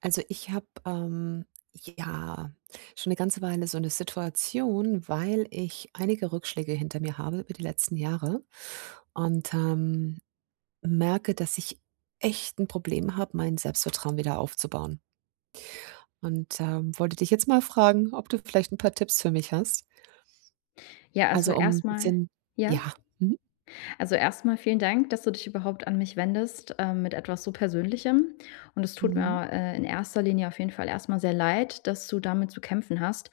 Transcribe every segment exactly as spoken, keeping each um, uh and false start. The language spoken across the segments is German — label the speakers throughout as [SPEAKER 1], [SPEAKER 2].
[SPEAKER 1] Also ich habe ähm, ja schon eine ganze Weile so eine Situation, weil ich einige Rückschläge hinter mir habe über die letzten Jahre, und ähm, merke, dass ich echt ein Problem habe, mein Selbstvertrauen wieder aufzubauen. Und ähm, wollte dich jetzt mal fragen, ob du vielleicht ein paar Tipps für mich hast.
[SPEAKER 2] Ja, also
[SPEAKER 1] Also um ein
[SPEAKER 2] erstmal,
[SPEAKER 1] bisschen,
[SPEAKER 2] ja?
[SPEAKER 1] ja.
[SPEAKER 2] Also erstmal vielen Dank, dass du dich überhaupt an mich wendest, ähm, mit etwas so Persönlichem. Und es tut
[SPEAKER 1] Mhm.
[SPEAKER 2] mir, äh, in erster Linie auf jeden Fall erstmal sehr leid, dass du damit zu kämpfen hast,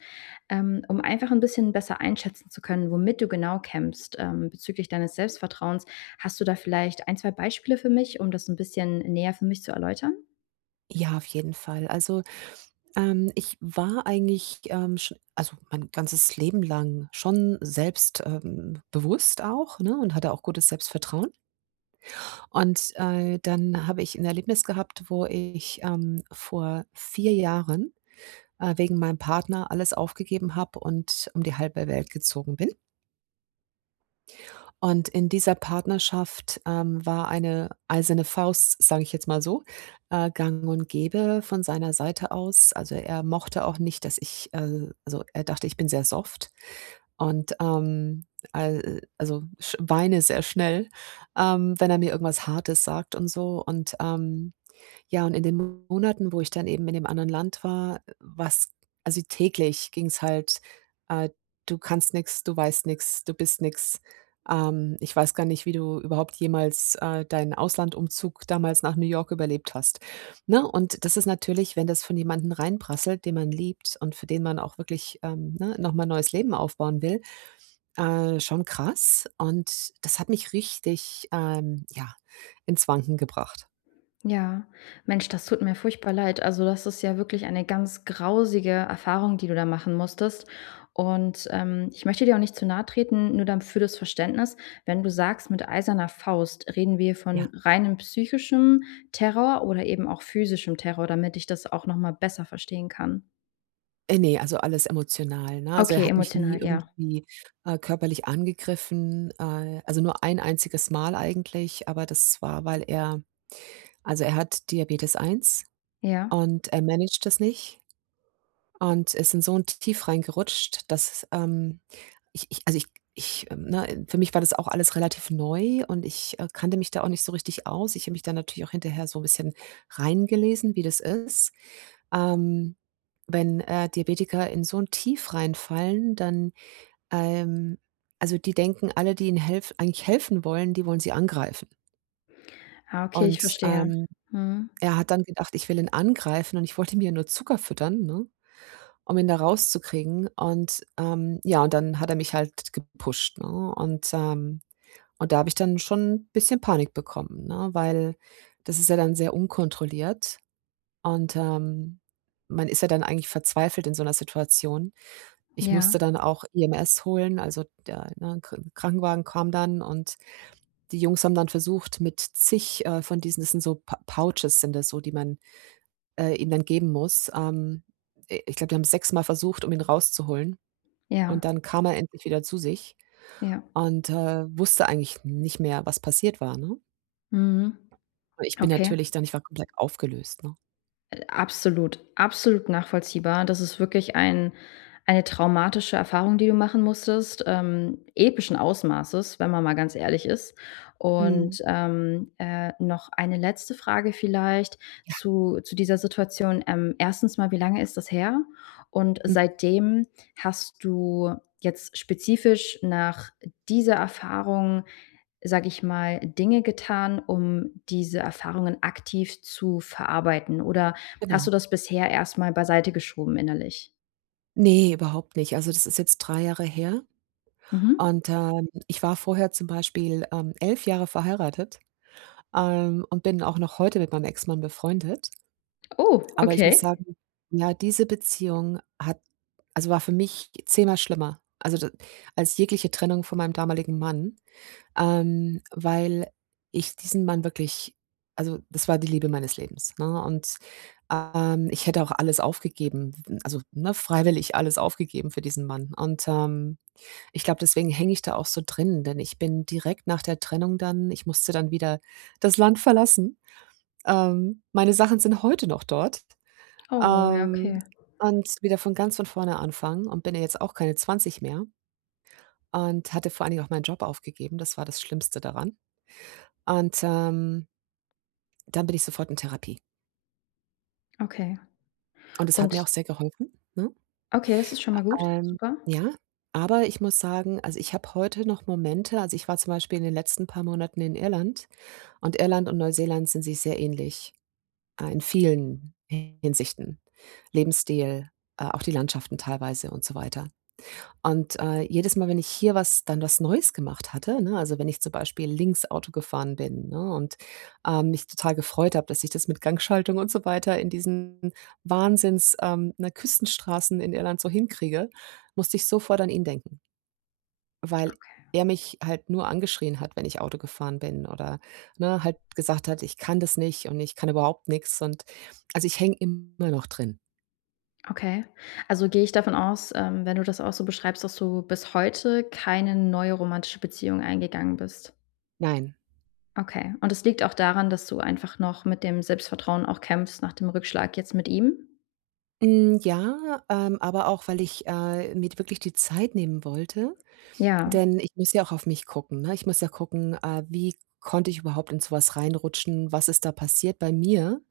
[SPEAKER 2] ähm, um einfach ein bisschen besser einschätzen zu können, womit du genau kämpfst, ähm, bezüglich deines Selbstvertrauens. Hast du da vielleicht ein zwei Beispiele für mich, um das ein bisschen näher für mich zu erläutern?
[SPEAKER 1] Ja, auf jeden Fall. Also, ähm, ich war eigentlich, ähm, schon also, mein ganzes Leben lang schon selbst, ähm, bewusst auch, ne, und hatte auch gutes Selbstvertrauen. Und, äh, dann habe ich ein Erlebnis gehabt, wo ich, ähm, vor vier Jahren, äh, wegen meinem Partner alles aufgegeben habe und um die halbe Welt gezogen bin. Und in dieser Partnerschaft, ähm, war eine eiserne Faust, sage ich jetzt mal so, äh, gang und gäbe von seiner Seite aus. Also, er mochte auch nicht, dass ich äh, also, er dachte, ich bin sehr soft und, ähm, al also, sch weine sehr schnell, ähm, wenn er mir irgendwas Hartes sagt und so und, ähm ja, und in den Monaten, wo ich dann eben in dem anderen Land war, was also täglich ging's halt, äh: „Du kannst nichts, du weißt nichts, du bist nichts. Ähm, ich weiß gar nicht, wie du überhaupt jemals, äh, deinen Auslandumzug damals nach New York überlebt hast, ne? Und das ist natürlich, wenn das von jemandem reinprasselt, den man liebt und für den man auch wirklich, ähm, ne, noch mal neues Leben aufbauen will, äh, schon krass. Und das hat mich richtig, ähm, ja, ins Wanken gebracht.
[SPEAKER 2] Ja, Mensch, das tut mir furchtbar leid. Also, das ist ja wirklich eine ganz grausige Erfahrung, die du da machen musstest. Und ähm, ich möchte dir auch nicht zu nahe treten, nur dann für das Verständnis, wenn du sagst, mit eiserner Faust reden wir von
[SPEAKER 1] Ja.
[SPEAKER 2] reinem psychischem Terror oder eben auch physischem Terror, damit ich das auch nochmal besser verstehen kann.
[SPEAKER 1] Äh, ne, also alles emotional, ne? Also, er
[SPEAKER 2] Okay,
[SPEAKER 1] hat mich
[SPEAKER 2] emotional,
[SPEAKER 1] nie
[SPEAKER 2] ja.
[SPEAKER 1] irgendwie, äh, körperlich angegriffen, äh, also nur ein einziges Mal eigentlich, aber das war, weil er also er hat Diabetes eins
[SPEAKER 2] Ja.
[SPEAKER 1] und er managt das nicht und ist in so 'n Tief reingerutscht, dass, ähm, ich ich also ich ich, ähm, ne, für mich war das auch alles relativ neu und ich, äh, kannte mich da auch nicht so richtig aus. Ich habe mich da natürlich auch hinterher so 'n bisschen reingelesen, wie das ist. Ähm, wenn, äh, Diabetiker in so ein Tief reinfallen, dann, ähm also, die denken alle, die ihnen helf eigentlich helfen wollen, die wollen sie angreifen.
[SPEAKER 2] Ah, okay, ich
[SPEAKER 1] Und,
[SPEAKER 2] verstehe.
[SPEAKER 1] ähm,
[SPEAKER 2] Mhm.
[SPEAKER 1] er hat dann gedacht: „Ich will ihn angreifen und ich wollte ihm ja nur Zucker füttern, ne, um ihn da rauszukriegen.“ Und, ähm, ja, und dann hat er mich halt gepusht, ne? Und, ähm und da habe ich dann schon 'n bisschen Panik bekommen, ne, weil das ist ja dann sehr unkontrolliert und, ähm, man ist ja dann eigentlich verzweifelt in so einer Situation. Ich musste
[SPEAKER 2] Ja,
[SPEAKER 1] dann auch E M S holen, also der, ne, Kr Krankenwagen kam dann und die Jungs haben dann versucht, mit zig, äh, von diesen das sind so Pou Pouches sind das so, die man, äh, ihm dann geben muss. Ähm, i ich glaube, die haben es sechsmal versucht, um ihn rauszuholen und
[SPEAKER 2] ja,
[SPEAKER 1] dann kam er endlich wieder zu sich
[SPEAKER 2] ja.
[SPEAKER 1] und, äh, wusste eigentlich nicht mehr, was passiert war, ne?
[SPEAKER 2] Mhm.
[SPEAKER 1] Ich bin
[SPEAKER 2] Okay.
[SPEAKER 1] natürlich dann ich war komplett aufgelöst, ne?
[SPEAKER 2] Absolut, absolut nachvollziehbar. Das ist wirklich ein eine traumatische Erfahrung, die du machen musstest, ähm, epischen Ausmaßes, wenn man mal ganz ehrlich ist.
[SPEAKER 1] Mhm.
[SPEAKER 2] Und ähm, äh, noch eine letzte Frage vielleicht zu, zu dieser Situation. Ähm, erstens mal, wie lange ist das her? Und
[SPEAKER 1] Mhm,
[SPEAKER 2] seitdem hast du jetzt spezifisch nach dieser Erfahrung, sage ich mal, Dinge getan, um diese Erfahrungen aktiv zu verarbeiten? Oder hast
[SPEAKER 1] genau.
[SPEAKER 2] du das bisher erst mal beiseite geschoben innerlich?
[SPEAKER 1] Ne, überhaupt nicht. Also, das ist jetzt drei Jahre her.
[SPEAKER 2] Mhm.
[SPEAKER 1] Und, ähm, ich war vorher zum Beispiel, ähm, elf Jahre verheiratet, ähm, und bin auch noch heute mit meinem Ex-Mann befreundet.
[SPEAKER 2] Oh,
[SPEAKER 1] Aber ich muss
[SPEAKER 2] okay.
[SPEAKER 1] sagen, ja, diese Beziehung hat also, war für mich zehnmal schlimmer, also, d als jegliche Trennung von meinem damaligen Mann, ähm, weil ich diesen Mann wirklich also, das war die Liebe meines Lebens, ne? Und, ähm, ich hätte auch alles aufgegeben, also, ne, freiwillig alles aufgegeben für diesen Mann. Und, ähm ich glaube, deswegen hänge ich da auch so drin, denn ich bin direkt nach der Trennung dann ich musste dann wieder das Land verlassen. Ähm, meine Sachen sind heute noch dort,
[SPEAKER 2] Oh, ja,
[SPEAKER 1] ähm,
[SPEAKER 2] okay.
[SPEAKER 1] und wieder von ganz von vorne anfangen und bin ja jetzt auch keine zwanzig mehr und hatte vor allen Dingen auch meinen Job aufgegeben. Das war das Schlimmste daran. Und, ähm, dann bin ich sofort in Therapie.
[SPEAKER 2] Okay.
[SPEAKER 1] Und das hat mir
[SPEAKER 2] Und
[SPEAKER 1] auch sehr geholfen, ne?
[SPEAKER 2] okay, das ist schon mal gut.
[SPEAKER 1] Ähm,
[SPEAKER 2] Super.
[SPEAKER 1] ja, aber ich muss sagen, also, ich habe heute noch Momente also, ich war zum Beispiel in den letzten paar Monaten in Irland. Und Irland und Neuseeland sind sich sehr ähnlich, äh, in vielen Hinsichten. Lebensstil, äh, auch die Landschaften teilweise und so weiter. Und, äh, jedes Mal, wenn ich hier was dann was Neues gemacht hatte, ne, also wenn ich zum Beispiel links Auto gefahren bin, ne, und, ähm, mich total gefreut habe, dass ich das mit Gangschaltung und so weiter in diesen Wahnsinns ähm, ne, Küstenstraßen in Irland so hinkriege, musste ich sofort an ihn denken. Weil
[SPEAKER 2] Okay.
[SPEAKER 1] er mich halt nur angeschrien hat, wenn ich Auto gefahren bin oder, ne, halt gesagt hat: „Ich kann das nicht und ich kann überhaupt nichts und also, ich hänge immer noch drin.
[SPEAKER 2] Okay. Also, gehe ich davon aus, ähm, wenn du das auch so beschreibst, dass du bis heute keine neue romantische Beziehung eingegangen bist?
[SPEAKER 1] Nein.
[SPEAKER 2] Okay. Und es liegt auch daran, dass du einfach noch mit dem Selbstvertrauen auch kämpfst nach dem Rückschlag jetzt mit ihm?
[SPEAKER 1] Hm, ja, ähm, aber auch, weil ich, äh, mir wirklich die Zeit nehmen wollte,
[SPEAKER 2] Ja,
[SPEAKER 1] denn ich muss ja auch auf mich gucken, ne? Ich muss ja gucken, äh, wie konnte ich überhaupt in so was reinrutschen? Was ist da passiert bei mir?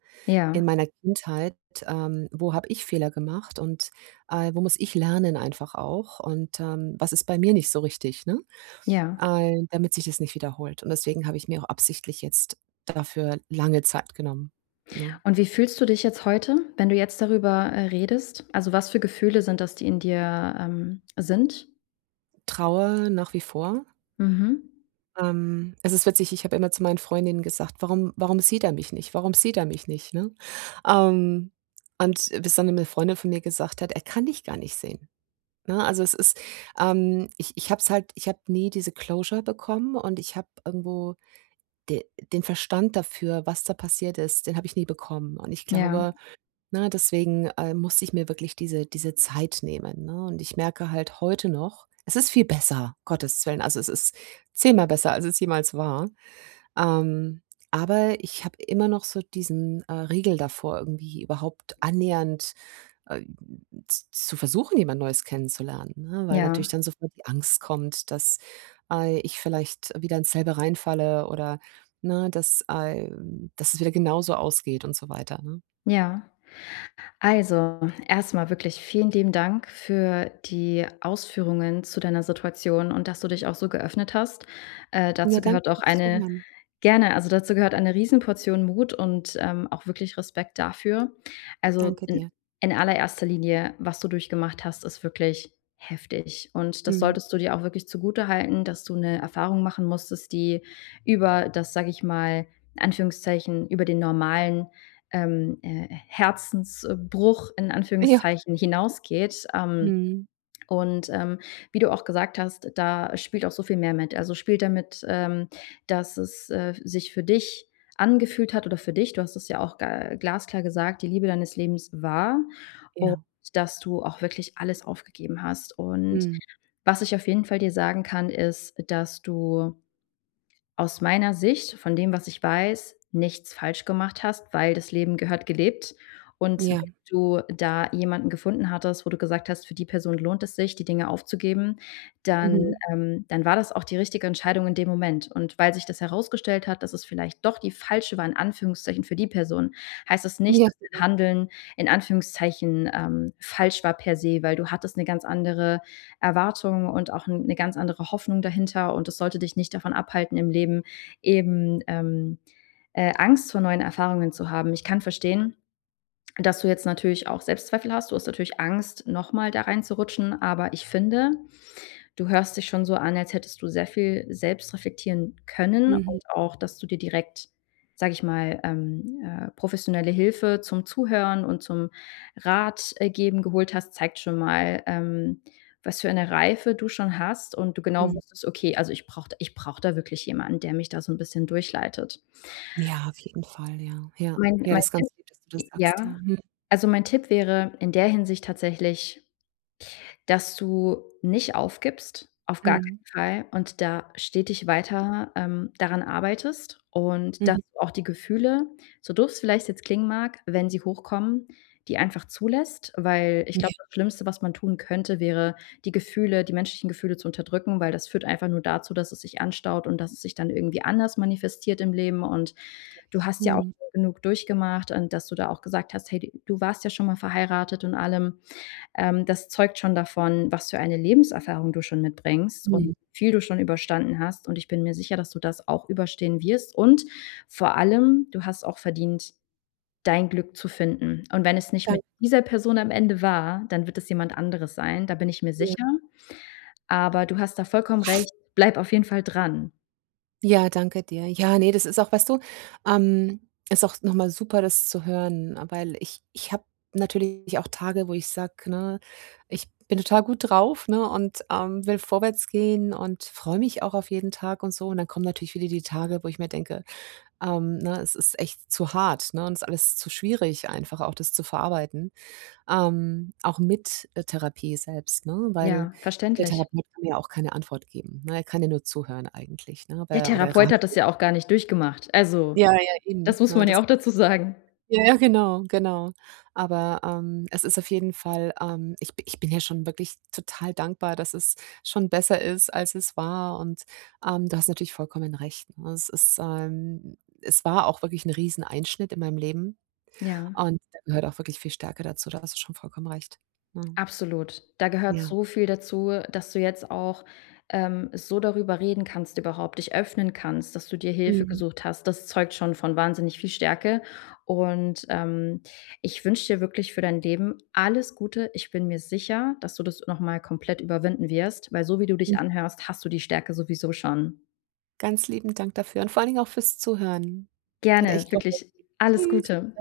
[SPEAKER 1] In
[SPEAKER 2] ja.
[SPEAKER 1] meiner Kindheit, ähm, wo habe ich Fehler gemacht und, äh, wo muss ich lernen einfach auch und, ähm, was ist bei mir nicht so richtig, ne?
[SPEAKER 2] Ja.
[SPEAKER 1] Äh, damit sich das nicht wiederholt. Und deswegen habe ich mir auch absichtlich jetzt dafür lange Zeit genommen, ne?
[SPEAKER 2] Und wie fühlst du dich jetzt heute, wenn du jetzt darüber, äh, redest? Also, was für Gefühle sind das, die in dir, ähm, sind?
[SPEAKER 1] Trauer nach wie vor.
[SPEAKER 2] Mhm.
[SPEAKER 1] Ähm, es ist witzig, ich habe immer zu meinen Freundinnen gesagt: „Warum Warum sieht er mich nicht? Warum sieht er mich nicht?“, ne? Ähm, und bis dann eine Freundin von mir gesagt hat: „Er kann dich gar nicht sehen.“ Ne, also es ist ähm, ich ich habe es halt ich habe nie diese Closure bekommen und ich habe irgendwo de den Verstand dafür, was da passiert ist, den habe ich nie bekommen. Und ich
[SPEAKER 2] Ja,
[SPEAKER 1] glaube, ne, deswegen, äh, musste ich mir wirklich diese diese Zeit nehmen, ne? Und ich merke halt heute noch, es ist viel besser, Gottes Willen. Also, es ist zehnmal besser, als es jemals war. Ähm, aber ich habe immer noch so diesen, äh, Riegel davor, irgendwie überhaupt annähernd äh, z zu versuchen, jemand Neues kennenzulernen, ne? Weil
[SPEAKER 2] ja,
[SPEAKER 1] natürlich dann sofort die Angst kommt, dass, äh, ich vielleicht wieder ins selbe reinfalle oder, ne, dass, äh dass es wieder genauso ausgeht und so weiter, ne?
[SPEAKER 2] ja. Also, erstmal wirklich vielen lieben Dank für die Ausführungen zu deiner Situation und dass du dich auch so geöffnet hast. Äh,
[SPEAKER 1] Ja,
[SPEAKER 2] dazu gehört
[SPEAKER 1] danke
[SPEAKER 2] auch
[SPEAKER 1] fürs
[SPEAKER 2] eine
[SPEAKER 1] Zuhören.
[SPEAKER 2] gerne, also dazu gehört eine Riesenportion Mut und, ähm, auch wirklich Respekt dafür. Also,
[SPEAKER 1] Danke
[SPEAKER 2] in
[SPEAKER 1] dir.
[SPEAKER 2] in allererster Linie, was du durchgemacht hast, ist wirklich heftig und das
[SPEAKER 1] Mhm.
[SPEAKER 2] solltest du dir auch wirklich zugute halten, dass du eine Erfahrung machen musstest, die über das, sage ich mal, in Anführungszeichen, über den normalen ähm, äh, Herzensbruch in
[SPEAKER 1] Ja.
[SPEAKER 2] Anführungszeichen hinausgeht. Ähm,
[SPEAKER 1] Mhm.
[SPEAKER 2] und, ähm, wie du auch gesagt hast, da spielt auch so viel mehr mit. Also, spielt damit, ähm, dass es, äh, sich für dich angefühlt hat oder für dich, du hast es ja auch ga glasklar gesagt, die Liebe deines Lebens war und
[SPEAKER 1] Ja.
[SPEAKER 2] dass du auch wirklich alles aufgegeben hast. Und
[SPEAKER 1] Mhm.
[SPEAKER 2] was ich auf jeden Fall dir sagen kann, ist, dass du aus meiner Sicht, von dem, was ich weiß, nichts falsch gemacht hast, weil das Leben gehört gelebt. Und wenn
[SPEAKER 1] Ja.
[SPEAKER 2] du da jemanden gefunden hattest, wo du gesagt hast, für die Person lohnt es sich, die Dinge aufzugeben, dann
[SPEAKER 1] Mhm.
[SPEAKER 2] ähm, dann war das auch die richtige Entscheidung in dem Moment. Und weil sich das herausgestellt hat, dass es vielleicht doch die falsche war, in Anführungszeichen, für die Person, heißt es nicht,
[SPEAKER 1] Ja.
[SPEAKER 2] dass dein Handeln in Anführungszeichen, ähm, falsch war per se, weil du hattest eine ganz andere Erwartung und auch eine ganz andere Hoffnung dahinter und das sollte dich nicht davon abhalten, im Leben eben, ähm, äh, Angst vor neuen Erfahrungen zu haben. Ich kann verstehen, dass du jetzt natürlich auch Selbstzweifel hast. Du hast natürlich Angst, noch mal da reinzurutschen, aber ich finde, du hörst dich schon so an, als hättest du sehr viel selbst reflektieren können
[SPEAKER 1] Mhm.
[SPEAKER 2] und auch, dass du dir direkt, sage ich mal, ähm, äh, professionelle Hilfe zum Zuhören und zum Rat, äh, geben geholt hast, zeigt schon mal, ähm, was für eine Reife du schon hast und du genau
[SPEAKER 1] Mhm.
[SPEAKER 2] wusstest: „Okay, also ich brauche ich brauche da wirklich jemanden, der mich da so ein bisschen durchleitet.“
[SPEAKER 1] Ja, auf jeden Fall, ja. Ja.
[SPEAKER 2] Mein
[SPEAKER 1] Ja,
[SPEAKER 2] mein
[SPEAKER 1] das ist
[SPEAKER 2] Tipp,
[SPEAKER 1] ganz lieb, dass du das sagst, ja.
[SPEAKER 2] ja,
[SPEAKER 1] Mhm.
[SPEAKER 2] also mein Tipp wäre in der Hinsicht tatsächlich, dass du nicht aufgibst, auf gar
[SPEAKER 1] Mhm.
[SPEAKER 2] keinen Fall und da stetig weiter, ähm, daran arbeitest und dass
[SPEAKER 1] Mhm.
[SPEAKER 2] du auch die Gefühle, so doof es vielleicht jetzt klingen mag, wenn sie hochkommen, die einfach zulässt, weil ich
[SPEAKER 1] Ja,
[SPEAKER 2] glaube, das Schlimmste, was man tun könnte, wäre, die Gefühle die menschlichen Gefühle zu unterdrücken, weil das führt einfach nur dazu, dass es sich anstaut und dass es sich dann irgendwie anders manifestiert im Leben und
[SPEAKER 1] richtig.
[SPEAKER 2] du hast ja auch
[SPEAKER 1] Mhm.
[SPEAKER 2] genug durchgemacht und dass du da auch gesagt hast: „Hey, du warst ja schon mal verheiratet und allem.“ ähm, Das zeugt schon davon, was für eine Lebenserfahrung du schon mitbringst und
[SPEAKER 1] Mhm.
[SPEAKER 2] wie viel du schon überstanden hast. Und ich bin mir sicher, dass du das auch überstehen wirst. Und vor allem, du hast auch verdient, dein Glück zu finden. Und wenn es nicht mit
[SPEAKER 1] Danke
[SPEAKER 2] dieser Person am Ende war, dann wird es jemand anderes sein. Da bin ich mir
[SPEAKER 1] dir.
[SPEAKER 2] sicher. Aber du hast da vollkommen recht. Bleib auf jeden Fall dran.
[SPEAKER 1] Ja, danke dir. Ja, ne, das ist auch weißt du, ähm, ist auch noch mal super, das zu hören, weil ich ich habe natürlich auch Tage, wo ich sage, ne, ich bin total gut drauf, ne, und, ähm, will vorwärts gehen und freue mich auch auf jeden Tag und so. Und dann kommen natürlich wieder die Tage, wo ich mir denke, ähm, ne, es ist echt zu hart, ne, und es ist alles zu schwierig einfach auch das zu verarbeiten, ähm, auch mit, äh, Therapie selbst, ne, weil
[SPEAKER 2] Ja,
[SPEAKER 1] der
[SPEAKER 2] verständlich.
[SPEAKER 1] Therapeut kann mir ja auch keine Antwort geben, ne? Er kann ja nur zuhören eigentlich, ne,
[SPEAKER 2] Der
[SPEAKER 1] aber oder
[SPEAKER 2] Therapeut
[SPEAKER 1] Rat
[SPEAKER 2] hat das ja auch gar nicht durchgemacht. Also,
[SPEAKER 1] ja, ja,
[SPEAKER 2] das
[SPEAKER 1] eben,
[SPEAKER 2] muss
[SPEAKER 1] ne?
[SPEAKER 2] man ja
[SPEAKER 1] Das
[SPEAKER 2] auch dazu sagen.
[SPEAKER 1] ja, ja, genau, genau. Aber, ähm, es ist auf jeden Fall, ähm ich bi ich bin ja schon wirklich total dankbar, dass es schon besser ist, als es war und, ähm, du hast natürlich vollkommen recht, ne? Es ist, ähm es war auch wirklich 'n Rieseneinschnitt in meinem Leben
[SPEAKER 2] Ja.
[SPEAKER 1] und da gehört auch wirklich viel Stärke dazu, da hast du schon vollkommen recht, ne?
[SPEAKER 2] Absolut. Da gehört
[SPEAKER 1] Ja.
[SPEAKER 2] so viel dazu, dass du jetzt auch, ähm, so darüber reden kannst überhaupt, dich öffnen kannst, dass du dir Hilfe
[SPEAKER 1] Mhm.
[SPEAKER 2] gesucht hast. Das zeugt schon von wahnsinnig viel Stärke und, ähm, ich wünsche dir wirklich für dein Leben alles Gute. Ich bin mir sicher, dass du das noch mal komplett überwinden wirst, weil so wie du dich
[SPEAKER 1] Mhm.
[SPEAKER 2] anhörst, hast du die Stärke sowieso schon.
[SPEAKER 1] Ganz lieben Dank dafür und vor allen Dingen auch fürs Zuhören. Hat
[SPEAKER 2] Gerne,
[SPEAKER 1] echt geholfen.
[SPEAKER 2] wirklich alles
[SPEAKER 1] Tschüss.
[SPEAKER 2] Gute.